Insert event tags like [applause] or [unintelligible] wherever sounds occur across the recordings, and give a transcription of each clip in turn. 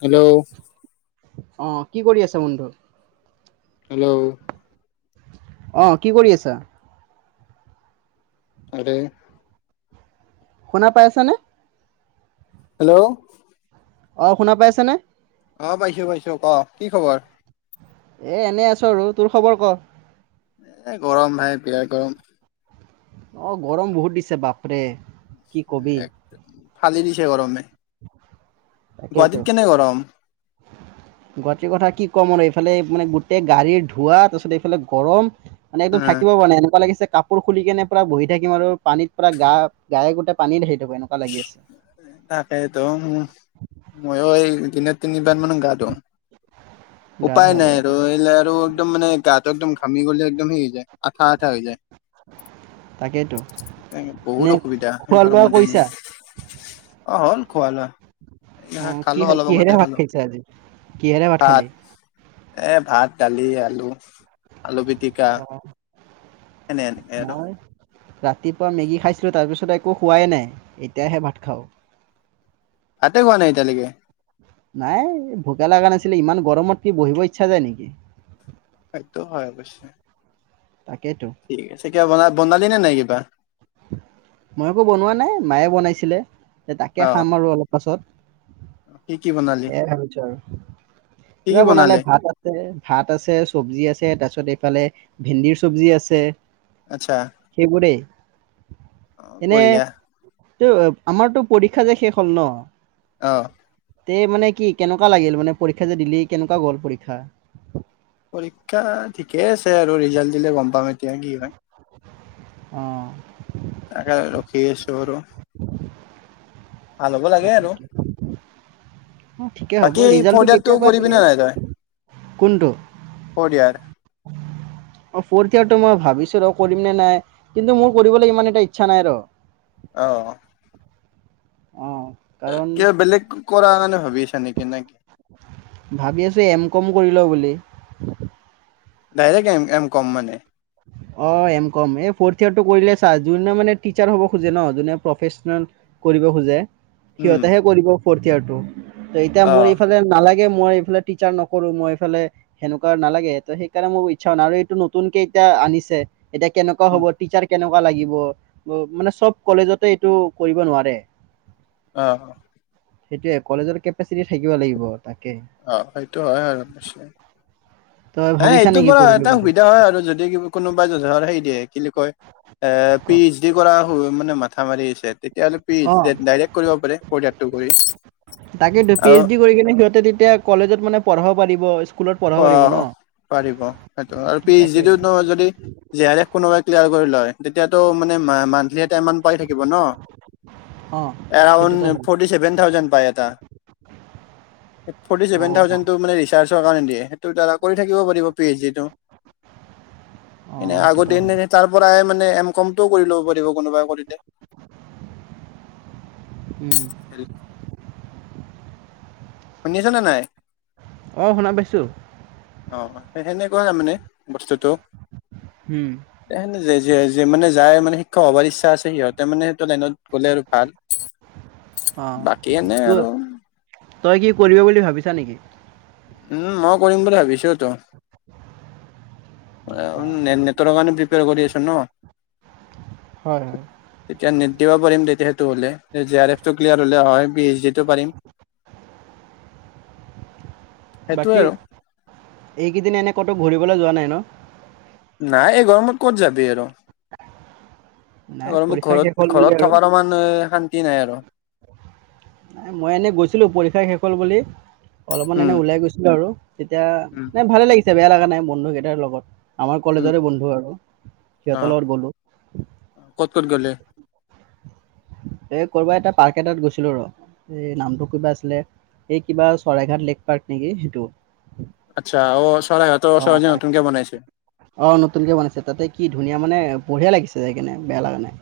Hello অ কি কৰি আছে বন্ধু হেল্ল' অ কি কৰি আছা আৰে শুনা পাইছা নে? হেল্ল' অ শুনা পাইছেনে? আহ পাইছো পাইছো ক কি খবৰ? এ এনে আছো আৰু তোৰ খবৰ ক এ গৰম ভাই বিৰাত গৰম অ গৰম বহুত দিছে বাপৰে কি কবি এ ফালি দিছে গৰমে তাকেইতো গুৱাহাটীত কেনে গৰম গুৱাহাটীৰ কথা কি ক'ম আৰু এইফালে মানে গোটেই গাড়ীৰ ধোৱা তাৰপিছত এইফালে গৰম মান একদম উম থাকিব পৰা নে এনেকুৱা লাগিছে কাপোৰ খুলি কেনে পৰা বহি থাকিম আৰু পানীত পৰা গা গায়ে গোটেই পানীতে তাকেইতো উ মইয়ো এই দিনত তিনিবাৰ মানো গা ধো গা উপায় ধোৱা নাই যেন আৰু এই আৰু একদম মানে গাটো একদম ঘামি গ'লে একদম সেই হৈ যায় আঠা আঠা হৈ যায়। তাকেইতো বহুত নে অসুবিধা সেই খোৱা লোৱা গৰমৰ দিন কৰিছা অ হ'ল খোৱা লোৱা অ এই কি খালো অলপ আগতে কিহেৰে খালো ভাত খাইছে আজি কিহেৰে ভাত খালি এ ভাত দালি, আলু, আলু পিটিকা অ এনেই এনেই আৰু মই ৰাতিপুৱা মেগী খাইছিলোঁ তাৰ পিছত একো খোৱাই নাই এতিয়াহে ভাত খাওঁ তাতে খোৱা নাই এতিয়ালৈকে নাই ভোকে লগা নাছিলে ইমান গৰমত কি বহিব ইচ্ছা যায় নেকি? সেইটো হয় অৱশ্যয়ে তাকেইতো। ঠিক আছে কিবা ব বনালি নে নাই কিবা? [inaudible] মই একো বনোৱা নাই মায়ে বনাইছিলে তাকে অ খাম আৰু অলপ পাছত কি কি বনালি সেয়াই ভাবিছো আৰু কি কি কিবা বনালে ভাত আছে ভাত আছে চব্জি আছে তাৰপিছত তাৰপিছত এইফালে ভেন্দিৰ চব্জি আছে আচ্ছা সেইবোৰেই অ বঢ়িয়া এই আমাৰতো পৰীক্ষা যে শেষ হ'ল ন অ তে মানে কি কেনেকুৱা লাগিল মানে পৰীক্ষা যে দিলি কেনেকুৱা গ'ল পৰীক্ষা? পৰীক্ষা ঠিকে আছে আৰু ৰিজাল্ট দিলে গম পাম। [unintelligible] অ তাকে ৰখি আছো আৰু ভাল হ'ব লাগে তাকে আৰু ঠিকে বাকী হ'ব ৰিজাল্টৌ কেতিয়াবা দিলে কৰিয়াৰ অ ফৰগ্ৰেড মই ভাবিছো ৰ কৰিম নে নাই কিন্তু মোৰ কৰিবলৈ ইমান এটা ইচ্ছা নাই আৰু আহ অ কাৰণ কিবা বেলেগ কৰা মানে ভাবি আছা নে কি? ভাবি আছোঁ এম কম কৰি ল বুলি ডাইৰেকট এম কম মানে [inaudible] অ এম কম এই ফৰ্থ ইয়েৰ টো কৰিলে চা যোনে মানে টিচাৰ হ'ব খোজে ন যো প্ৰফেচনেল খোজে, উম সিহঁতে হে কৰিব ফৰ্ট ইয়েৰ টো এতিয়া অ মই এইফালে নালাগে মই এইফালে টিচাৰ নকৰো মই এইফালে সেনেকোৱা নালাগে ত সেইকাৰণে মোৰ ইচ্ছাও নাই আৰু এইটো নতুনকে এয়া আনিছে এতিয়া কেনেকুৱা উম হ'ব টিচাৰ কেনেকুৱা লাগিব মানে চব কলেজতে এইটো কৰিব নোৱাৰে অ সেইটোয়ে কলেজৰ কেপাচিটি থাকিব লাগিব। তাকে আহ সেইটো হয় আৰু আচে তই হ ভাবিছা এইটো নেকি পৰা কৰিবি এটা বুলি সুবিধা হয় আৰু যদি কোনোবাই [unintelligible] হেৰি দিয়ে কি কয় এ ক পি এইচ ডি কৰা মানে ম মাথা মাৰি আছে তেতিয়াহ'লে অ পি ডাইৰেক্ট কৰিব পাৰে পৰ্যেক্টো কৰি তাকে পি এইচ আৰু ডি কৰি কিনে সিহঁতে তেতিয়া কলেজত মানে পঢ়াব পাৰিব স্কুলত পঢ়াব পাৰিব ন? অ পাৰিব সেইটো আৰু পি এইচ তাকে ডি টো যদি জে আৰ এফ কোনোবাই ক্লিয়াৰ কৰি লয়। তেতিয়াতো মানে মান্থলি এটা ইমাওন্ট পাই থাকিব ন? অ এৰাওন্ড সেইটোতো হয় ফৰ্টি ছেভেন থাউজেণ্ড পাই এটা ফৰ্টি অ ছেভেন বাহ থাউজেণ্ডটো ৰিচাৰ্চৰ কাৰণে দিয়ে? এটো দাৰা কৰি থাকিব পাৰিব পি এইচ ডি টো অ এনে আগৰ সেইটোতো হয় দিন তাৰ পৰাই মানে এ এম কমটোও কৰি ল'ব পাৰিব কোনোবা কৰিলে। উম শুনিছানে নাই আহ শুনা পাইছো অ সেই সেনেকুৱা তাৰ মানে বস্তুটো উম সেইেনে যে যে মানে যাই মানে শিক্ষক হবাৰ ইচ্ছা আছে সিহঁতে মানে সেইটো লাইনত গ'লে আৰু ভাল অ বাকী এনে ত আৰু তই কি কৰিব বুলি ভাবিছা নেকি? উম মই কৰিম বুলি ভাবিছো তো। অ নেটৰ কাৰণে প্ৰিপেয়াৰ কৰি আছো ন? হয় হয় তেতিয়া নেট দিব পাৰিম সেইটো হলে জে আৰ এফ ক্লিয়াৰ হলে হয় পি এইচ ডি টো পাৰিম। [unintelligible] সেইটোয়ে বাকী আৰু এইকেইদিন এনে ক'তো ঘূৰিবলৈ যোৱা নাই ন? নাই এ গৰমত ক'ত যাবি আৰু। নাই মোৰ পৰীক্ষা শেষ ঘৰত, হ'ল বুলি ঘৰত আৰু থকাৰ সমান শান্তি নাই আৰু। মই এনেই গৈছিলো পৰীক্ষা শেষ হ'ল বুলি। অলপমান উম এনে ওলাই গৈছিলো আৰু তেতিয়া উম নাই ভালে লাগিছে বেয়া লগা নাই বন্ধুকেইটাৰ লগত। আমাৰ উম কলেজৰে বন্ধু আৰু, অ সিহঁতৰ লগত গলো। ক'ত কত গলে? এ কৰবাত এটা পাৰ্ক এটাত গৈছিলো ৰ, এই নামটো কিবা আছিলে? এই কিবা চৰাইঘাট লেক পাৰ্ক নেকি সেইটো। আচ্ছা, অ চৰাইঘাট অ চৰাইজ নতুন কে বনাইছে। অ নতুনকে বনাইছে তাতে কি ধুনীয়া মানে বঢ়িয়া লাগিছে যাই কেনে, বেয়া লাগা নাই।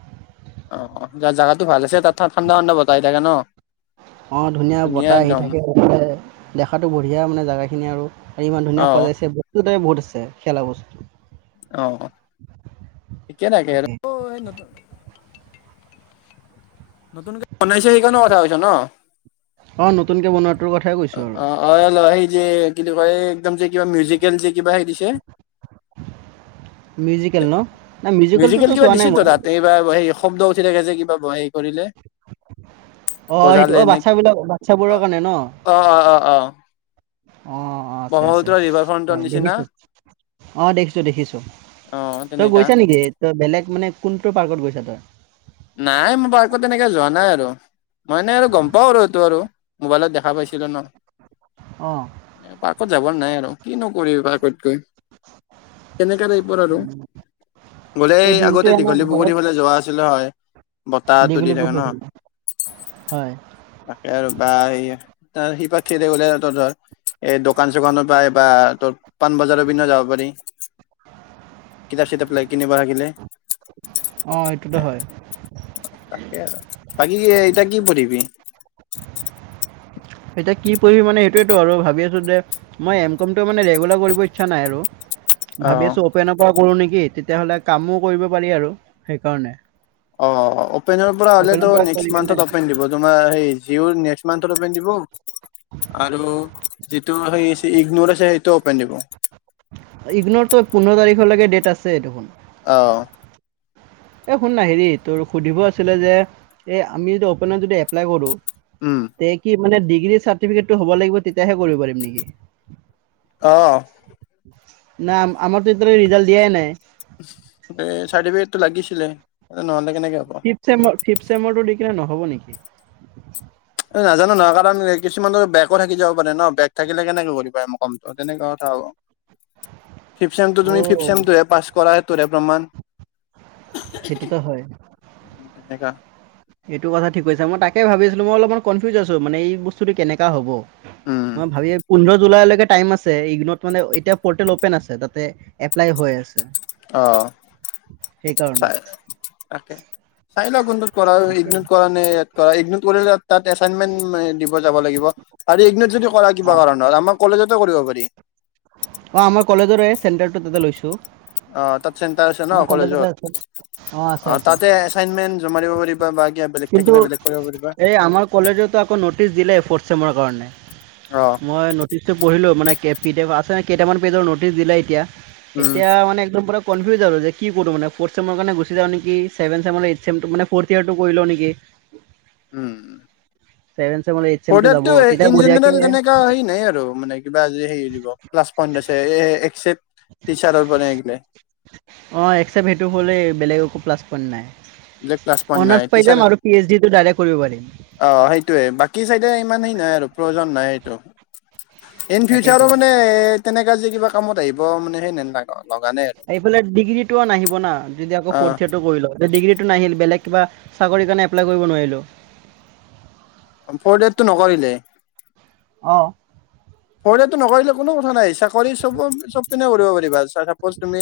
অ যাৰ জাগাতো ভাল আছে, তাত ঠাণ্ডা ঠাণ্ডা বতাহ আহি থাকে ন। [unintelligible] অঁ ধুনীয়া বতাহ আহি থাকে, দেখাটো বঢ়িয়া মানে জেগাখিনি আৰু ইমান অ ধুনীয়া সজাইছে। বস্তু তাই বহুত আছে খেলা বস্তু। অ কেনেকে তাকে আৰু নতুনকে বনাইছে সেইখন কথা কৈছ ন। অ নতুনকে বনোৱাটোৰ কথাই কৈছোঁ আৰু অ অল এই যে কিন্ত কয় একদম যে কিবা মিউজিকেল যে কিবা সেই দিছে? মিউজিকেল ন নাই মিউজিকেল মিউজিকেলটোতো কিবা চোৱা নাই দিছেটো মই তাত এইবাৰ সেই শব্দ উঠি থাকে যে কিবা হে কৰিলে। অঁ সেইটো বজালে অঁ নেক বাচ্ছাবিলাক বাচ্ছাবোৰৰ কাৰণে অ অ অ অ। অ অ আছে আছে, ব্ৰহ্মপুত্ৰ ৰিভাৰ ফ্ৰণ্টৰ নিচিনা দেখিছো আহ দেখিছো দেখিছো। অ তই তেনেকা গৈছা নেকি? তই বেলেগ মানে কোনটো পাৰ্কত গৈছা তই? নাই মোৰ পাৰ্কত এনেকে যোৱা নাই আৰু, মই এনে আৰু গম পাওঁ আৰু এইটো আৰু। মোবাইলত দেখা পাইছিলা ন, অঁ পাৰ্কত যাব নাই আৰু। কি নকৰিবি পাৰ্কত গৈ। কেনেকা টাইপৰ আৰু, তই গলেই দিনটো আগতে এনেই ঘৰত দীঘলীপুখুৰী ফালে যোৱা আছিলে হয়। বতাহটো দি দীঘলী থাকে পুখুৰী ন? ফালে হয় তাকে আৰু বা [unintelligible] এই দোকান চোকানৰ পৰা বা তোৰ পাণবজাৰৰ পিনে যাব পাৰি। কিতাপ -চিতাপ লাগি কিনিব লাগিলে। অ এইটোটো হয়। তাকে আৰু বাকি এতিয়া কি পঢ়িবি? এতিয়া কি পঢ়িবি মানে সেইটোৱেটো আৰু ভাবি আছোঁ যে, মই এম কমটো মানে ৰেগুলাৰ কৰিব ইচ্ছা নাই আৰু। অ ভাবি আছো অপেনৰ পৰা কৰো নেকি, তেতিয়া হলে কামো কৰিব পাৰি আৰু সেইকাৰণে। অ অপেনৰ পৰা অ'পেনৰ হলেটো পৰা কৰি নেক্সট কেনে মন্থত অপেন দিব তোমাৰ এই জিয়ৰ নেট নেক্সট মন্থত অপেন দিব। আৰু যিটো সেই ইগনৰ আছে সেইটো অপেন দিব। ইগনৰ ত' পোন্ধৰ তাৰিখৰলৈকে ডেট আছে দেখোন। অহ। এ শুন না হেৰি তোৰ সুধিব আছিলে যে, এই আমি যদি অপেনত যদি এপ্লাই কৰো উম তে কি মানে ডিগ্ৰী চাৰ্টিফিকেটটো হ'ব লাগিব তেতিয়াহে কৰিব পাৰিম নেকি? অ না আমাৰতো এতিয়ালৈকে ৰিজাল্ট দিয়াই নাই। এ চাৰ্টিফিকেটটো লাগিছিলে নহলে কেনেকে হ'ব ফিফ্ট চেমৰ, ফিফ্ট চেমৰটো দি কিনে নহ'ব নেকি? এ নাজানো নহয় কাৰণ কিছুমানৰ বেগো থাকি যাব পাৰে ন, বেগ থাকিলে কেনেকে কৰিব পাৰে এম কমটো তেনেকুৱা কথা হ'ব। [inaudible] ফিফ্ট চেমটো অ' তুমি ফিফ্ট চেমটোহে পাছ কৰা সেইতোৰহে প্ৰমাণ। সেইটোতো হয়। কা এইটো কথা ঠিক কৈছা। মই তাকে ভাবি আছিলো মই অলপমান কনফিউজ আছো মানে এই বস্তুটো কেনেকা হ'ব। উম মই ভাবি এ পোন্ধৰ জুলাই লৈকে টাইম আছে, এইকেইদিনত মানে এতিয়া পৰ্টেলত অপেন আছে তাতে এপ্লাই হৈ আছে। অ সেইকাৰণে। চাই তাকে চাই লোৱা কোনটো কৰা তাকে ইগনিত কৰা নে ইয়াত কৰা ইগনিত কৰিলে তাত এছাইনমেণ্ট দিব যাব লাগিব। আৰু ইগনি যদি কৰা কিবা অ' কাৰণত আমাৰ কলেজতে কৰিব পাৰি অ আমাৰ কলেজৰে চেণ্টাৰটো তাতে লৈছো। অ তাত চেণ্টাৰ আছে ন কলেজত আছে আছে অ আছে তাতে এছাইনমেণ্ট জমা দিব পাৰিবা। বা কিবা বেলেগ কিন্তু থাকিলে বেলেগ কৰিব পাৰিবা এই আমাৰ কলেজতো আকৌ নটিচ দিলে ফৰ্থ চেমৰ কাৰণে। অ মই নটিচটো পঢ়িলো মানে কি পিডিএফ আছে কেইটামান পেজৰ নটিচ দিলে এতিয়া। উম এতিয়া মানে একদম পোৰা কনফিউজ আৰু যে কি কৰো মানে ফৰ্থ চেমৰ কাৰণ গুচি যাওঁ নেকি, ছেভেন চেমলে এইট চেমটো মানে ফৰ্থ ইয়াৰটো কৰি লওঁ নেকি। [inaudible] উম। ছেভেন চেমৰ এইট চেমটো যাব অৰ্ডাৰটো তেতিয়া ইন বঢ়িয়াকে জেনেৰেল যেনেকা হেনেই আৰু মানে কিবা মানে হেৰি দিব প্লাছ পইণ্ট আছে এ এক্স অ এক্সচেপত সেইটো হ'লেই বেলেগ একো প্লাছ পইন্ট নাই। বেলেগ প্লাছ পইণ্ট নাই, অনাৰ্ছ পাই যাম টিচাৰ আৰু পি এইচ ডিটো ডাইৰেক্ট কৰিব পাৰিম অ সেইটোৱে বাকি চাইডে ইমান সেই নাই আৰু প্ৰয়োজন নাই এইটো। ইনফিউচাৰো তাকেতো মানে এ তেনেকা যে কিবা কামত আহিব মানে, লগা নাই আৰু এইফালে ডিগ্ৰী টো নাহিব না যদি আকৌ অ ফৰ্থ ইয়াৰটো বহি লয় ডিগ্ৰী টো নাহিল বেলেগ কিবা চাকৰি কাৰণে এপ্লাই কৰিব নোৱাৰিলো। ফৰ ইয়েৰ তো নকৰিলে। অঁ। টো নকৰিলে কোনো কথা নাই। চাকৰি চব চব পিনে কৰিব পাৰিবা চাপ'জ তুমি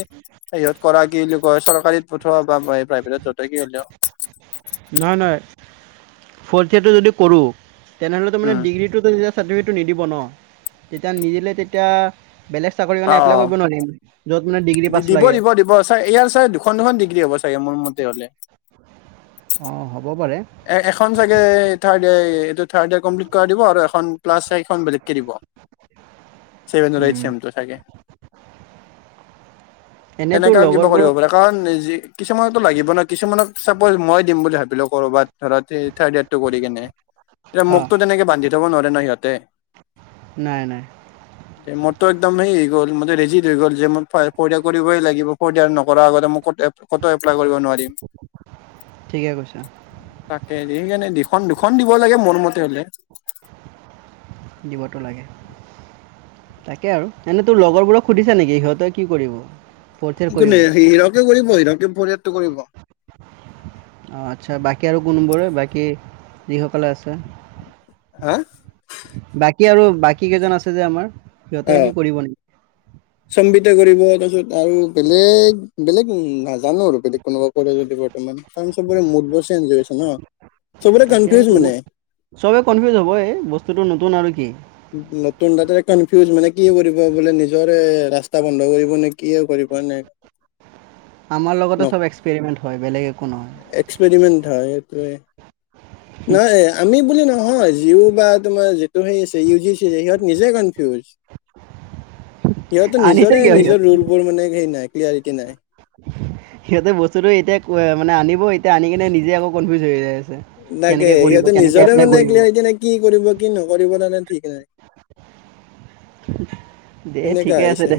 সিহত কৰা কি বুলি কয় চ চীত পঠোৱা বা মই প্ৰাইভেটত য'তে কি উলাও নহয়, নহয় ফথ ইয়াৰটো যদি কৰো তেনেহলে মানে উম ডিগ্ৰীটো চাৰ্টিফিকেটটো নিদিব ন, তেতিয়া নিদিলে তেতিয়া বেলেগ চাকৰি কাৰণে এপ্লাই অ কৰিব নোৱাৰিম। য'ত, মানে ডিগ্ৰী পাছ দিব, লাগে দিব দিব চ ইয়াৰ চাগ দুখন, দুখন ডিগ্ৰী হ'ব চাগে মোৰ মতে হলে। অ' হ'ব পাৰে এ, এখন চাগে তাৰ থাৰ্ড ইয়াৰ কমপ্লিট কৰা দিব আৰু এখন প্লাছ চাৰিখন বেলেগকৈ দিব। ছেভেন আৰু এইট উম। চমটো থাকে। এনে তোৰ তেনেককাে কিবা কৰিব লগৰবোৰক পাৰে। কাৰণ, কিছুমানতো লাগিব ন কিছুমান ম চাপজ মই দিম বুলি ভাবিলো কৰবাত ধৰ স থাৰ্ড ইয়াৰটো কৰি কেনে এয়া হা মোকতো তেনেকে বান্ধি থব নোৱাৰে ন সিহঁতে। নাই নাই মোৰতটো একদম হেই গ'ল মোৰ ৰেজি হৈ গ'ল যে মোৰ ফৰ্থ ইয়াৰ কৰিবই লাগিব। ফৰ্থ ইয়াৰ নকৰা আগতে মই ক'ত এপ্লাই কৰিব নোৱাৰিম। ঠিকে কৈছা তাকে সেইকাৰণে দুখন, দুখন দিব লাগে মোৰ মতে। কলে দিৱটো লাগে। তাকে আৰু এনেই তোৰ লগৰবোৰক সুধিছা নেকি সিহঁতে কি কৰিব? ফ'ৰ্থ ইয়েৰ কৰিব? কোনে হিৰকে কৰিব হিৰকে ফৰ্থ ইয়েৰ তো কৰিব। অঁ, আচ্ছা বাকী আৰু কোনবোৰে বাকী যিসকলে আছে? হা। বাকী আৰু বাকী কেইজন আছে যে আমাৰ সিহঁতে কি কৰিব নেকি? সংগীতা কৰিব তাৰপিছত আৰু বেলেগ বেলেগ নাজানো আৰু বেলেগ। কোনোবা কৰে যদি বৰ্তমান চবৰে মুডবোৰ চেঞ্জ হৈছে ন? চবৰে তাকে কনফিউজ মানে মোৰ চবে কনফিউজ হ'ব এই বস্তুটো নতুন আৰু কি? নতুন, ততে কনফিউজ মানে কি কৰিব বোলে নিজৰে ৰাস্তা বন্ধ কৰিব নে কি কৰিব নে। [unintelligible] আমাৰ লগতে চব এক্সপেৰিমেণ্ট হয়, বেলেগ একো নহয়। নাই আমি বুলি নহয়। জিঅ বা তোমাৰ যিটো সেই সিহঁতে নিজে কনফিউজ। সিহঁতো আনিছে নিজৰে কিয় নিজৰ সিহঁতে ৰোলবোৰ মানে হেৰি নাই ক্লিয়াৰিটি নাই। সিহঁতে বস্তুটো এতিয়া মানে আনিব এতিয়া আনি কিনে নিজে আকৌ কনফিউজ হৈ যায়। তাকে সিহঁতে নিজৰে মানে ক্লিয়াৰাটি নাই কি কৰিব কি নকৰি তানে ঠিক উম। দেই ঠিকে আছে দে।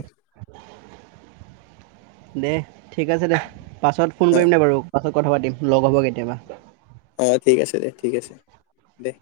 দে, ঠিক আছে দে। পাছত ফোন অ কৰিম দে বাৰু পাছত। কথা পাতিম লগ হ'ব কেতিয়াবা। অ, ঠিক আছে দে ঠিক আছে দে।